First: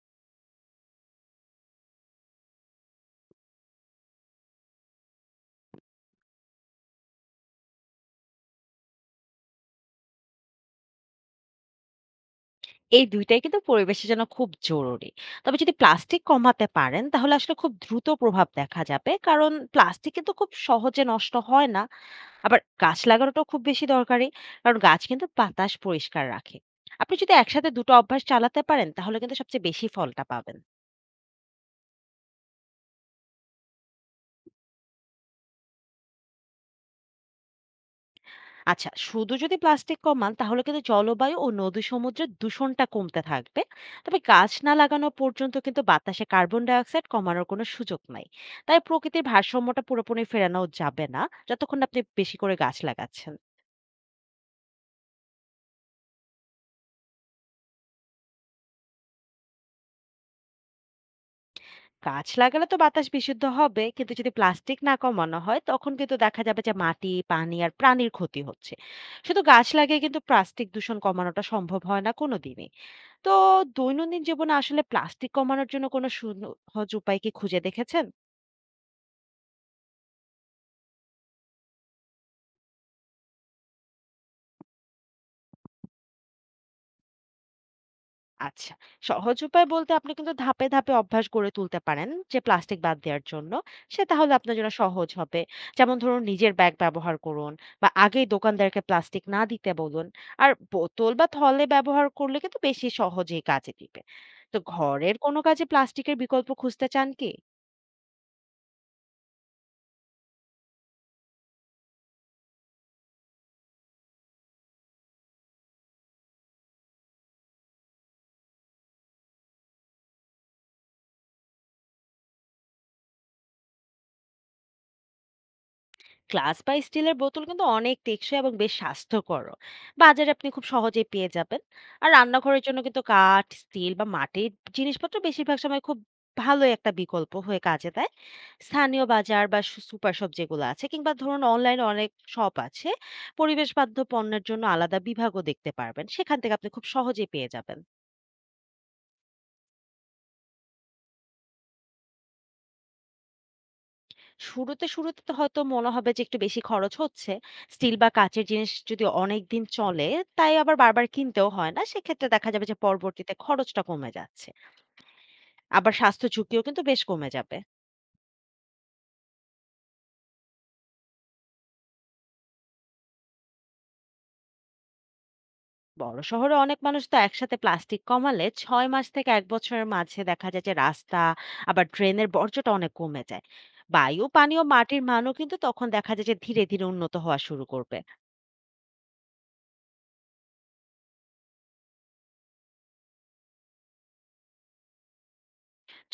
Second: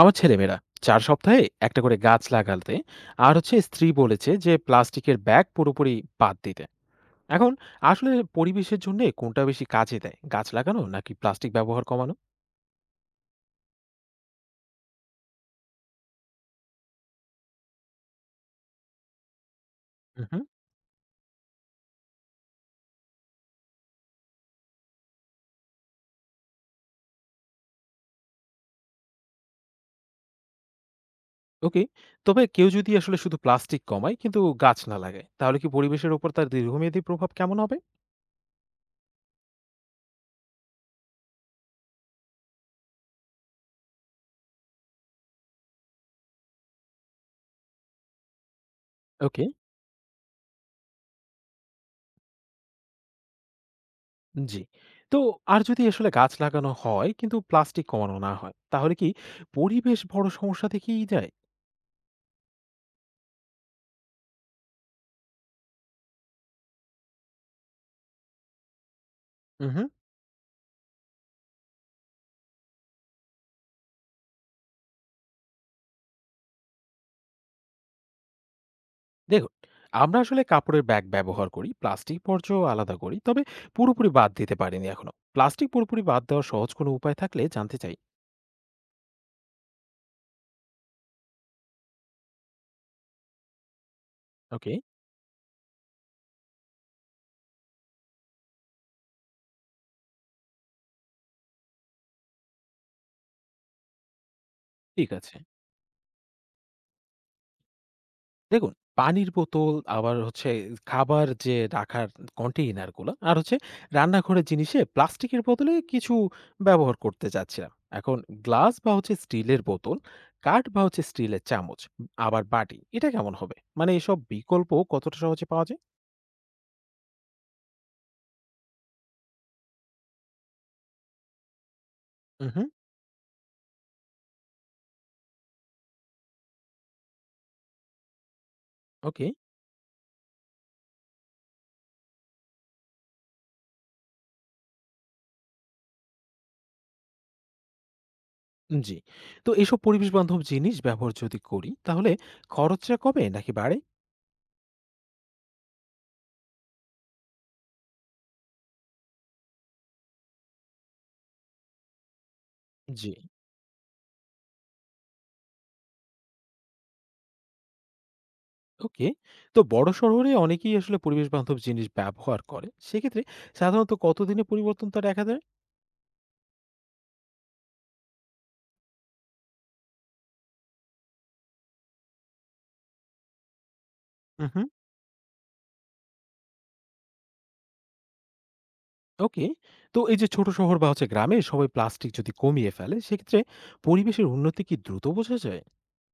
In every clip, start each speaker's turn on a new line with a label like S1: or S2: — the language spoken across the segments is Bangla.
S1: আমার ছেলেমেয়েরা চার সপ্তাহে একটা করে গাছ লাগাতে, আর স্ত্রী বলেছে যে প্লাস্টিকের ব্যাগ পুরোপুরি বাদ দিতে। এখন আসলে পরিবেশের জন্য কোনটা বেশি কাজে দেয়, গাছ লাগানো নাকি প্লাস্টিক ব্যবহার কমানো?
S2: এই ২ টাই কিন্তু পরিবেশের জন্য খুব জরুরি। তবে যদি প্লাস্টিক কমাতে পারেন তাহলে আসলে খুব দ্রুত প্রভাব দেখা যাবে। কারণ প্লাস্টিক কিন্তু
S1: হুম।
S2: খুব সহজে নষ্ট হয় না। আবার গাছ লাগানোটাও খুব বেশি দরকারি। কারণ গাছ কিন্তু বাতাস পরিষ্কার রাখে। আপনি যদি একসাথে ২ টো অভ্যাস চালাতে পারেন তাহলে কিন্তু সবচেয়ে বেশি ফলটা পাবেন।
S1: ওকে, তবে কেউ যদি আসলে শুধু প্লাস্টিক কমায় কিন্তু গাছ না লাগায়, তাহলে কি পরিবেশের উপর তার দীর্ঘমেয়াদী প্রভাব কেমন হবে?
S2: আচ্ছা, শুধু যদি প্লাস্টিক কমান তাহলে কিন্তু জলবায়ু ও নদী সমুদ্রের দূষণটা কমতে থাকবে। তবে গাছ না লাগানো পর্যন্ত কিন্তু বাতাসে কার্বন ডাই অক্সাইড কমানোর কোনো সুযোগ নাই। তাই প্রকৃতির
S1: ওকে।
S2: ভারসাম্যটা পুরোপুরি ফেরানো যাবে না যতক্ষণ না আপনি বেশি করে গাছ লাগাচ্ছেন।
S1: জি। তো আর যদি আসলে গাছ লাগানো হয় কিন্তু প্লাস্টিক কমানো না হয়, তাহলে কি পরিবেশ বড় সমস্যা থেকেই যায়?
S2: গাছ লাগালে তো বাতাস বিশুদ্ধ হবে, কিন্তু যদি প্লাস্টিক না কমানো হয় তখন কিন্তু দেখা যাবে যে মাটি, পানি আর প্রাণীর ক্ষতি হচ্ছে। শুধু গাছ লাগিয়ে কিন্তু প্লাস্টিক দূষণ কমানোটা সম্ভব হয় না কোনো দিনই। তো দৈনন্দিন জীবনে আসলে প্লাস্টিক কমানোর জন্য কোনো সহজ উপায় কি খুঁজে দেখেছেন?
S1: দেখুন, আমরা আসলে কাপড়ের ব্যাগ ব্যবহার করি, প্লাস্টিক বর্জ্য আলাদা করি, তবে পুরোপুরি বাদ দিতে পারিনি এখনো। প্লাস্টিক পুরোপুরি বাদ দেওয়ার সহজ কোনো উপায় থাকলে জানতে চাই।
S2: আচ্ছা, সহজ উপায় বলতে আপনি কিন্তু ধাপে ধাপে অভ্যাস গড়ে তুলতে পারেন যে প্লাস্টিক বাদ দেওয়ার জন্য। সে তাহলে আপনার জন্য
S1: ওকে।
S2: সহজ হবে। যেমন ধরুন, নিজের ব্যাগ ব্যবহার করুন বা আগেই দোকানদারকে প্লাস্টিক না দিতে বলুন। আর বোতল বা থলে ব্যবহার করলে কিন্তু বেশি সহজেই কাজে দিবে। তো
S1: ঠিক
S2: ঘরের
S1: আছে,
S2: কোনো কাজে প্লাস্টিকের বিকল্প খুঁজতে চান কি?
S1: দেখুন, পানির বোতল, আবার খাবার যে রাখার কন্টেইনারগুলো, আর রান্নাঘরের জিনিসে প্লাস্টিকের বদলে কিছু ব্যবহার করতে চাচ্ছিলাম। এখন গ্লাস বা স্টিলের বোতল, কাঠ বা স্টিলের চামচ, আবার বাটি, এটা কেমন হবে? মানে এসব বিকল্প কতটা সহজে পাওয়া যায়?
S2: গ্লাস বা স্টিলের বোতল কিন্তু অনেক টেকসই এবং বেশ স্বাস্থ্যকর। বাজারে আপনি খুব সহজেই পেয়ে যাবেন। আর রান্নাঘরের
S1: হুম।
S2: জন্য কিন্তু কাঠ, স্টিল বা মাটির জিনিসপত্র বেশিরভাগ সময় খুব ভালো একটা বিকল্প হয়ে কাজে দেয়। স্থানীয়
S1: ওকে।
S2: বাজার বা সুপার শপ যেগুলো আছে, কিংবা ধরুন অনলাইনে অনেক শপ আছে, পরিবেশ বান্ধব পণ্যের জন্য আলাদা বিভাগও দেখতে পারবেন। সেখান থেকে আপনি খুব সহজেই পেয়ে যাবেন।
S1: জি। তো এসব পরিবেশ বান্ধব জিনিস ব্যবহার যদি করি, তাহলে খরচটা কমে নাকি বাড়ে?
S2: শুরুতে তো হয়তো মনে হবে যে একটু বেশি খরচ হচ্ছে। স্টিল বা কাঁচের জিনিস যদি অনেকদিন চলে, তাই আবার বারবার কিনতেও হয় না। সেক্ষেত্রে দেখা যাবে যে
S1: জি।
S2: পরবর্তীতে খরচটা কমে যাচ্ছে। আবার স্বাস্থ্য ঝুঁকিও কিন্তু বেশ কমে যাবে।
S1: ওকে। তো বড় শহরে অনেকেই আসলে পরিবেশ বান্ধব জিনিস ব্যবহার করে। সেক্ষেত্রে সাধারণত কতদিনে পরিবর্তনটা দেখা যায়?
S2: বড় শহরে অনেক মানুষ তো একসাথে প্লাস্টিক কমালে ৬ মাস থেকে ১ বছরের মাঝে দেখা যায় যে রাস্তা আবার ড্রেনের বর্জ্যটা অনেক কমে যায়। বায়ু, পানি
S1: উহু।
S2: ও মাটির মানও কিন্তু তখন দেখা যায় যে ধীরে উন্নত হওয়া শুরু করবে।
S1: ওকে। তো এই যে ছোট শহর বা গ্রামে সবাই প্লাস্টিক যদি কমিয়ে ফেলে, সেক্ষেত্রে পরিবেশের উন্নতি কি দ্রুত বোঝা যায়?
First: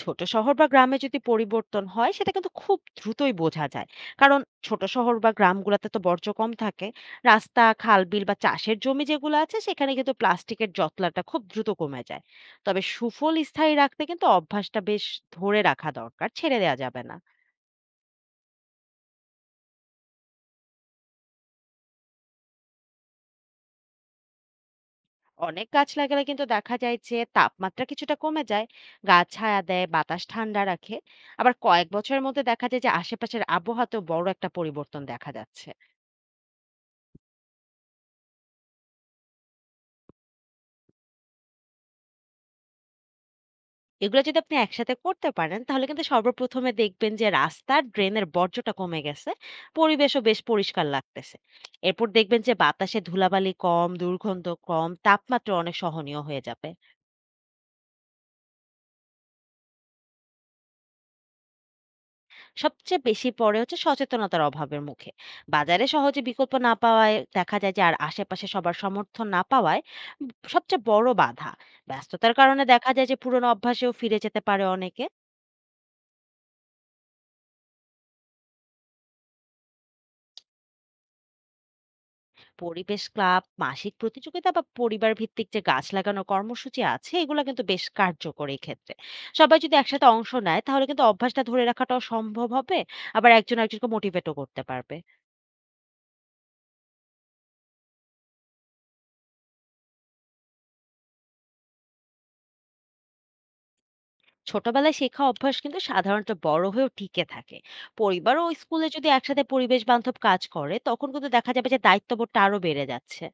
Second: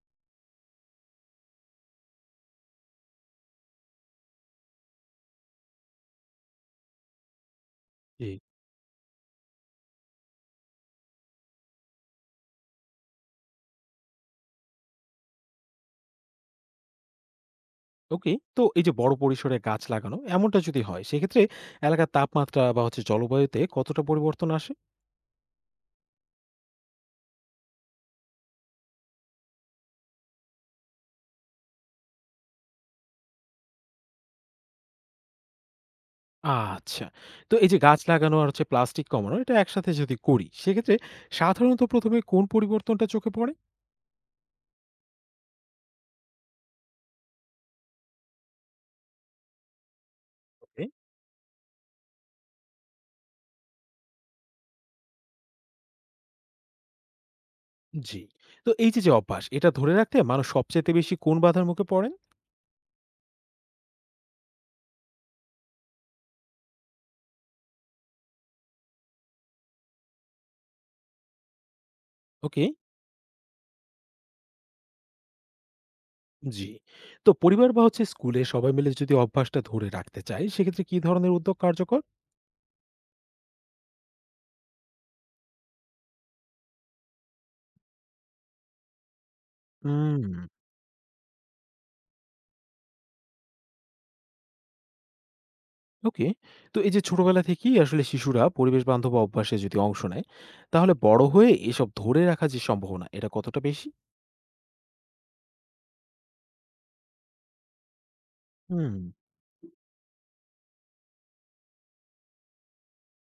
S2: ছোট শহর বা গ্রামে যদি পরিবর্তন হয় সেটা কিন্তু খুব দ্রুতই বোঝা যায়। কারণ ছোট শহর বা গ্রামগুলোতে তো বর্জ্য কম থাকে। রাস্তা, খাল, বিল
S1: জি।
S2: বা চাষের জমি যেগুলো আছে সেখানে কিন্তু প্লাস্টিকের জটলাটা খুব দ্রুত কমে যায়। তবে সুফল স্থায়ী রাখতে কিন্তু অভ্যাসটা বেশ ধরে রাখা দরকার, ছেড়ে দেওয়া যাবে না।
S1: ওকে। তো এই যে বড় পরিসরে গাছ লাগানো এমনটা যদি হয়, সেক্ষেত্রে এলাকার তাপমাত্রা বা জলবায়ুতে কতটা পরিবর্তন আসে?
S2: অনেক গাছ লাগালে কিন্তু দেখা যায় যে তাপমাত্রা কিছুটা কমে যায়। গাছ ছায়া দেয়, বাতাস ঠান্ডা রাখে। আবার কয়েক বছরের মধ্যে দেখা যায় যে আশেপাশের আবহাওয়াতেও বড় একটা পরিবর্তন দেখা যাচ্ছে।
S1: আচ্ছা। তো এই যে গাছ লাগানো আর প্লাস্টিক কমানো এটা একসাথে যদি করি, সেক্ষেত্রে সাধারণত ১ম এ কোন পরিবর্তনটা চোখে পড়ে?
S2: এগুলো যদি আপনি একসাথে করতে পারেন তাহলে কিন্তু সর্বপ্রথমে দেখবেন যে রাস্তার ড্রেনের বর্জ্যটা কমে গেছে, পরিবেশও বেশ
S1: ওকে।
S2: পরিষ্কার লাগতেছে। এরপর দেখবেন যে বাতাসে ধুলাবালি কম, দুর্গন্ধ কম, তাপমাত্রা অনেক সহনীয় হয়ে যাবে।
S1: জি। তো এই যে, যে অভ্যাস এটা ধরে রাখতে মানুষ সবচাইতে বেশি কোন বাধার মুখে পড়েন?
S2: সবচেয়ে বেশি পড়ে হচ্ছে সচেতনতার অভাবের মুখে। বাজারে সহজে বিকল্প না পাওয়ায় দেখা যায় যে, আর আশেপাশে সবার সমর্থন না পাওয়ায় সবচেয়ে বড় বাধা। ব্যস্ততার কারণে
S1: ওকে।
S2: দেখা যায় যে পুরনো অভ্যাসেও ফিরে যেতে পারে অনেকে।
S1: জি। তো পরিবার বা স্কুলে সবাই মিলে যদি অভ্যাসটা ধরে রাখতে চায়, সেক্ষেত্রে কি ধরনের উদ্যোগ কার্যকর?
S2: পরিবেশ ক্লাব, মাসিক প্রতিযোগিতা বা পরিবার ভিত্তিক যে গাছ লাগানোর কর্মসূচি আছে এগুলো কিন্তু বেশ কার্যকর এই ক্ষেত্রে। সবাই যদি একসাথে
S1: হুম।
S2: অংশ নেয় তাহলে কিন্তু অভ্যাসটা ধরে রাখাটাও সম্ভব হবে। আবার একজন একজনকে মোটিভেটও করতে পারবে।
S1: ওকে। তো এই যে ছোটবেলা থেকেই আসলে শিশুরা পরিবেশ বান্ধব অভ্যাসে যদি অংশ নেয়, তাহলে বড় হয়ে এসব ধরে রাখার যে সম্ভাবনা এটা কতটা বেশি?
S2: ছোটবেলায় শেখা অভ্যাস কিন্তু সাধারণত বড় হয়েও টিকে থাকে। পরিবার ও স্কুলে
S1: হুম।
S2: যদি একসাথে পরিবেশ বান্ধব কাজ করে তখন কিন্তু দেখা যাবে যে দায়িত্ববোধটা আরো বেড়ে যাচ্ছে।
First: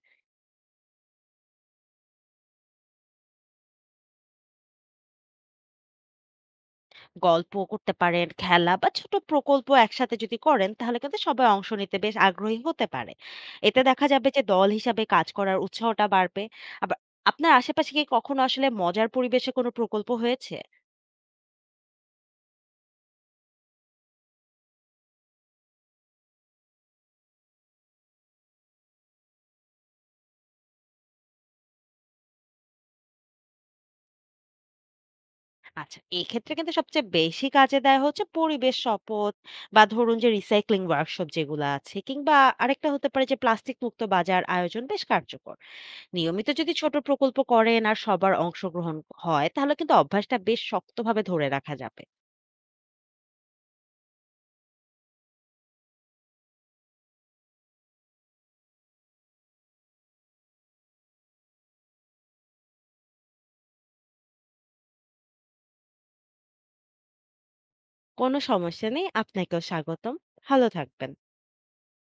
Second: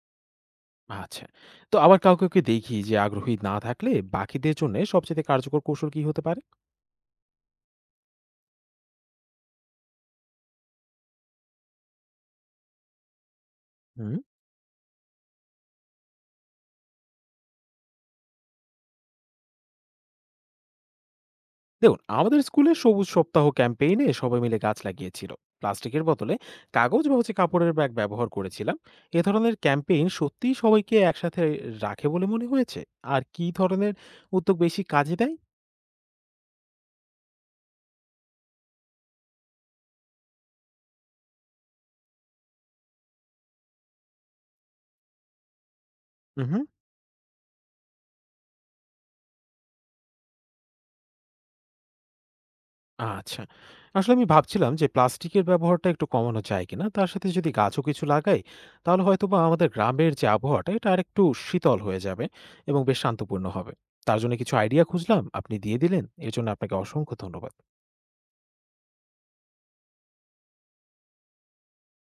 S1: আচ্ছা। তো আবার কাউকে দেখি যে আগ্রহী না থাকলে বাকিদের জন্য সবচেয়ে কার্যকর কৌশল কি হতে পারে?
S2: গল্প করতে পারেন, খেলা বা ছোট প্রকল্প একসাথে যদি করেন তাহলে কিন্তু সবাই অংশ নিতে বেশ আগ্রহী হতে পারে। এতে দেখা
S1: হুম
S2: যাবে যে দল হিসাবে কাজ করার উৎসাহটা বাড়বে। আবার আপনার আশেপাশে কি কখনো আসলে মজার পরিবেশে কোনো প্রকল্প হয়েছে?
S1: দেখুন, আমাদের স্কুলে সবুজ সপ্তাহ ক্যাম্পেইনে সবাই মিলে গাছ লাগিয়েছিল। প্লাস্টিকের বদলে কাগজ বা কাপড়ের ব্যাগ ব্যবহার করেছিলাম। এ ধরনের ক্যাম্পেইন সত্যিই সবাইকে একসাথে রাখে বলে মনে হয়েছে। আর কি ধরনের উদ্যোগ বেশি কাজে দেয়?
S2: আচ্ছা, এক্ষেত্রে কিন্তু সবচেয়ে বেশি কাজে দেয় হচ্ছে পরিবেশ শপথ বা ধরুন যে রিসাইক্লিং ওয়ার্কশপ যেগুলা আছে, কিংবা আরেকটা হতে পারে যে প্লাস্টিক মুক্ত বাজার আয়োজন, বেশ কার্যকর। নিয়মিত
S1: হুম।
S2: যদি ছোট প্রকল্প করেন আর সবার অংশগ্রহণ হয় তাহলে কিন্তু অভ্যাসটা বেশ শক্তভাবে ধরে রাখা যাবে।
S1: আচ্ছা। আসলে আমি ভাবছিলাম যে প্লাস্টিকের ব্যবহারটা একটু কমানো যায় কিনা? তার সাথে যদি গাছও কিছু লাগাই, তাহলে হয়তোবা আমাদের গ্রামের যে আবহাওয়াটা এটা আরেকটু শীতল হয়ে যাবে এবং বেশ শান্তপূর্ণ হবে। তার জন্য কিছু আইডিয়া খুঁজলাম, আপনি দিয়ে দিলেন। এর জন্য আপনাকে অসংখ্য ধন্যবাদ।
S2: কোনো সমস্যা নেই। আপনাকেও স্বাগতম। ভালো থাকবেন।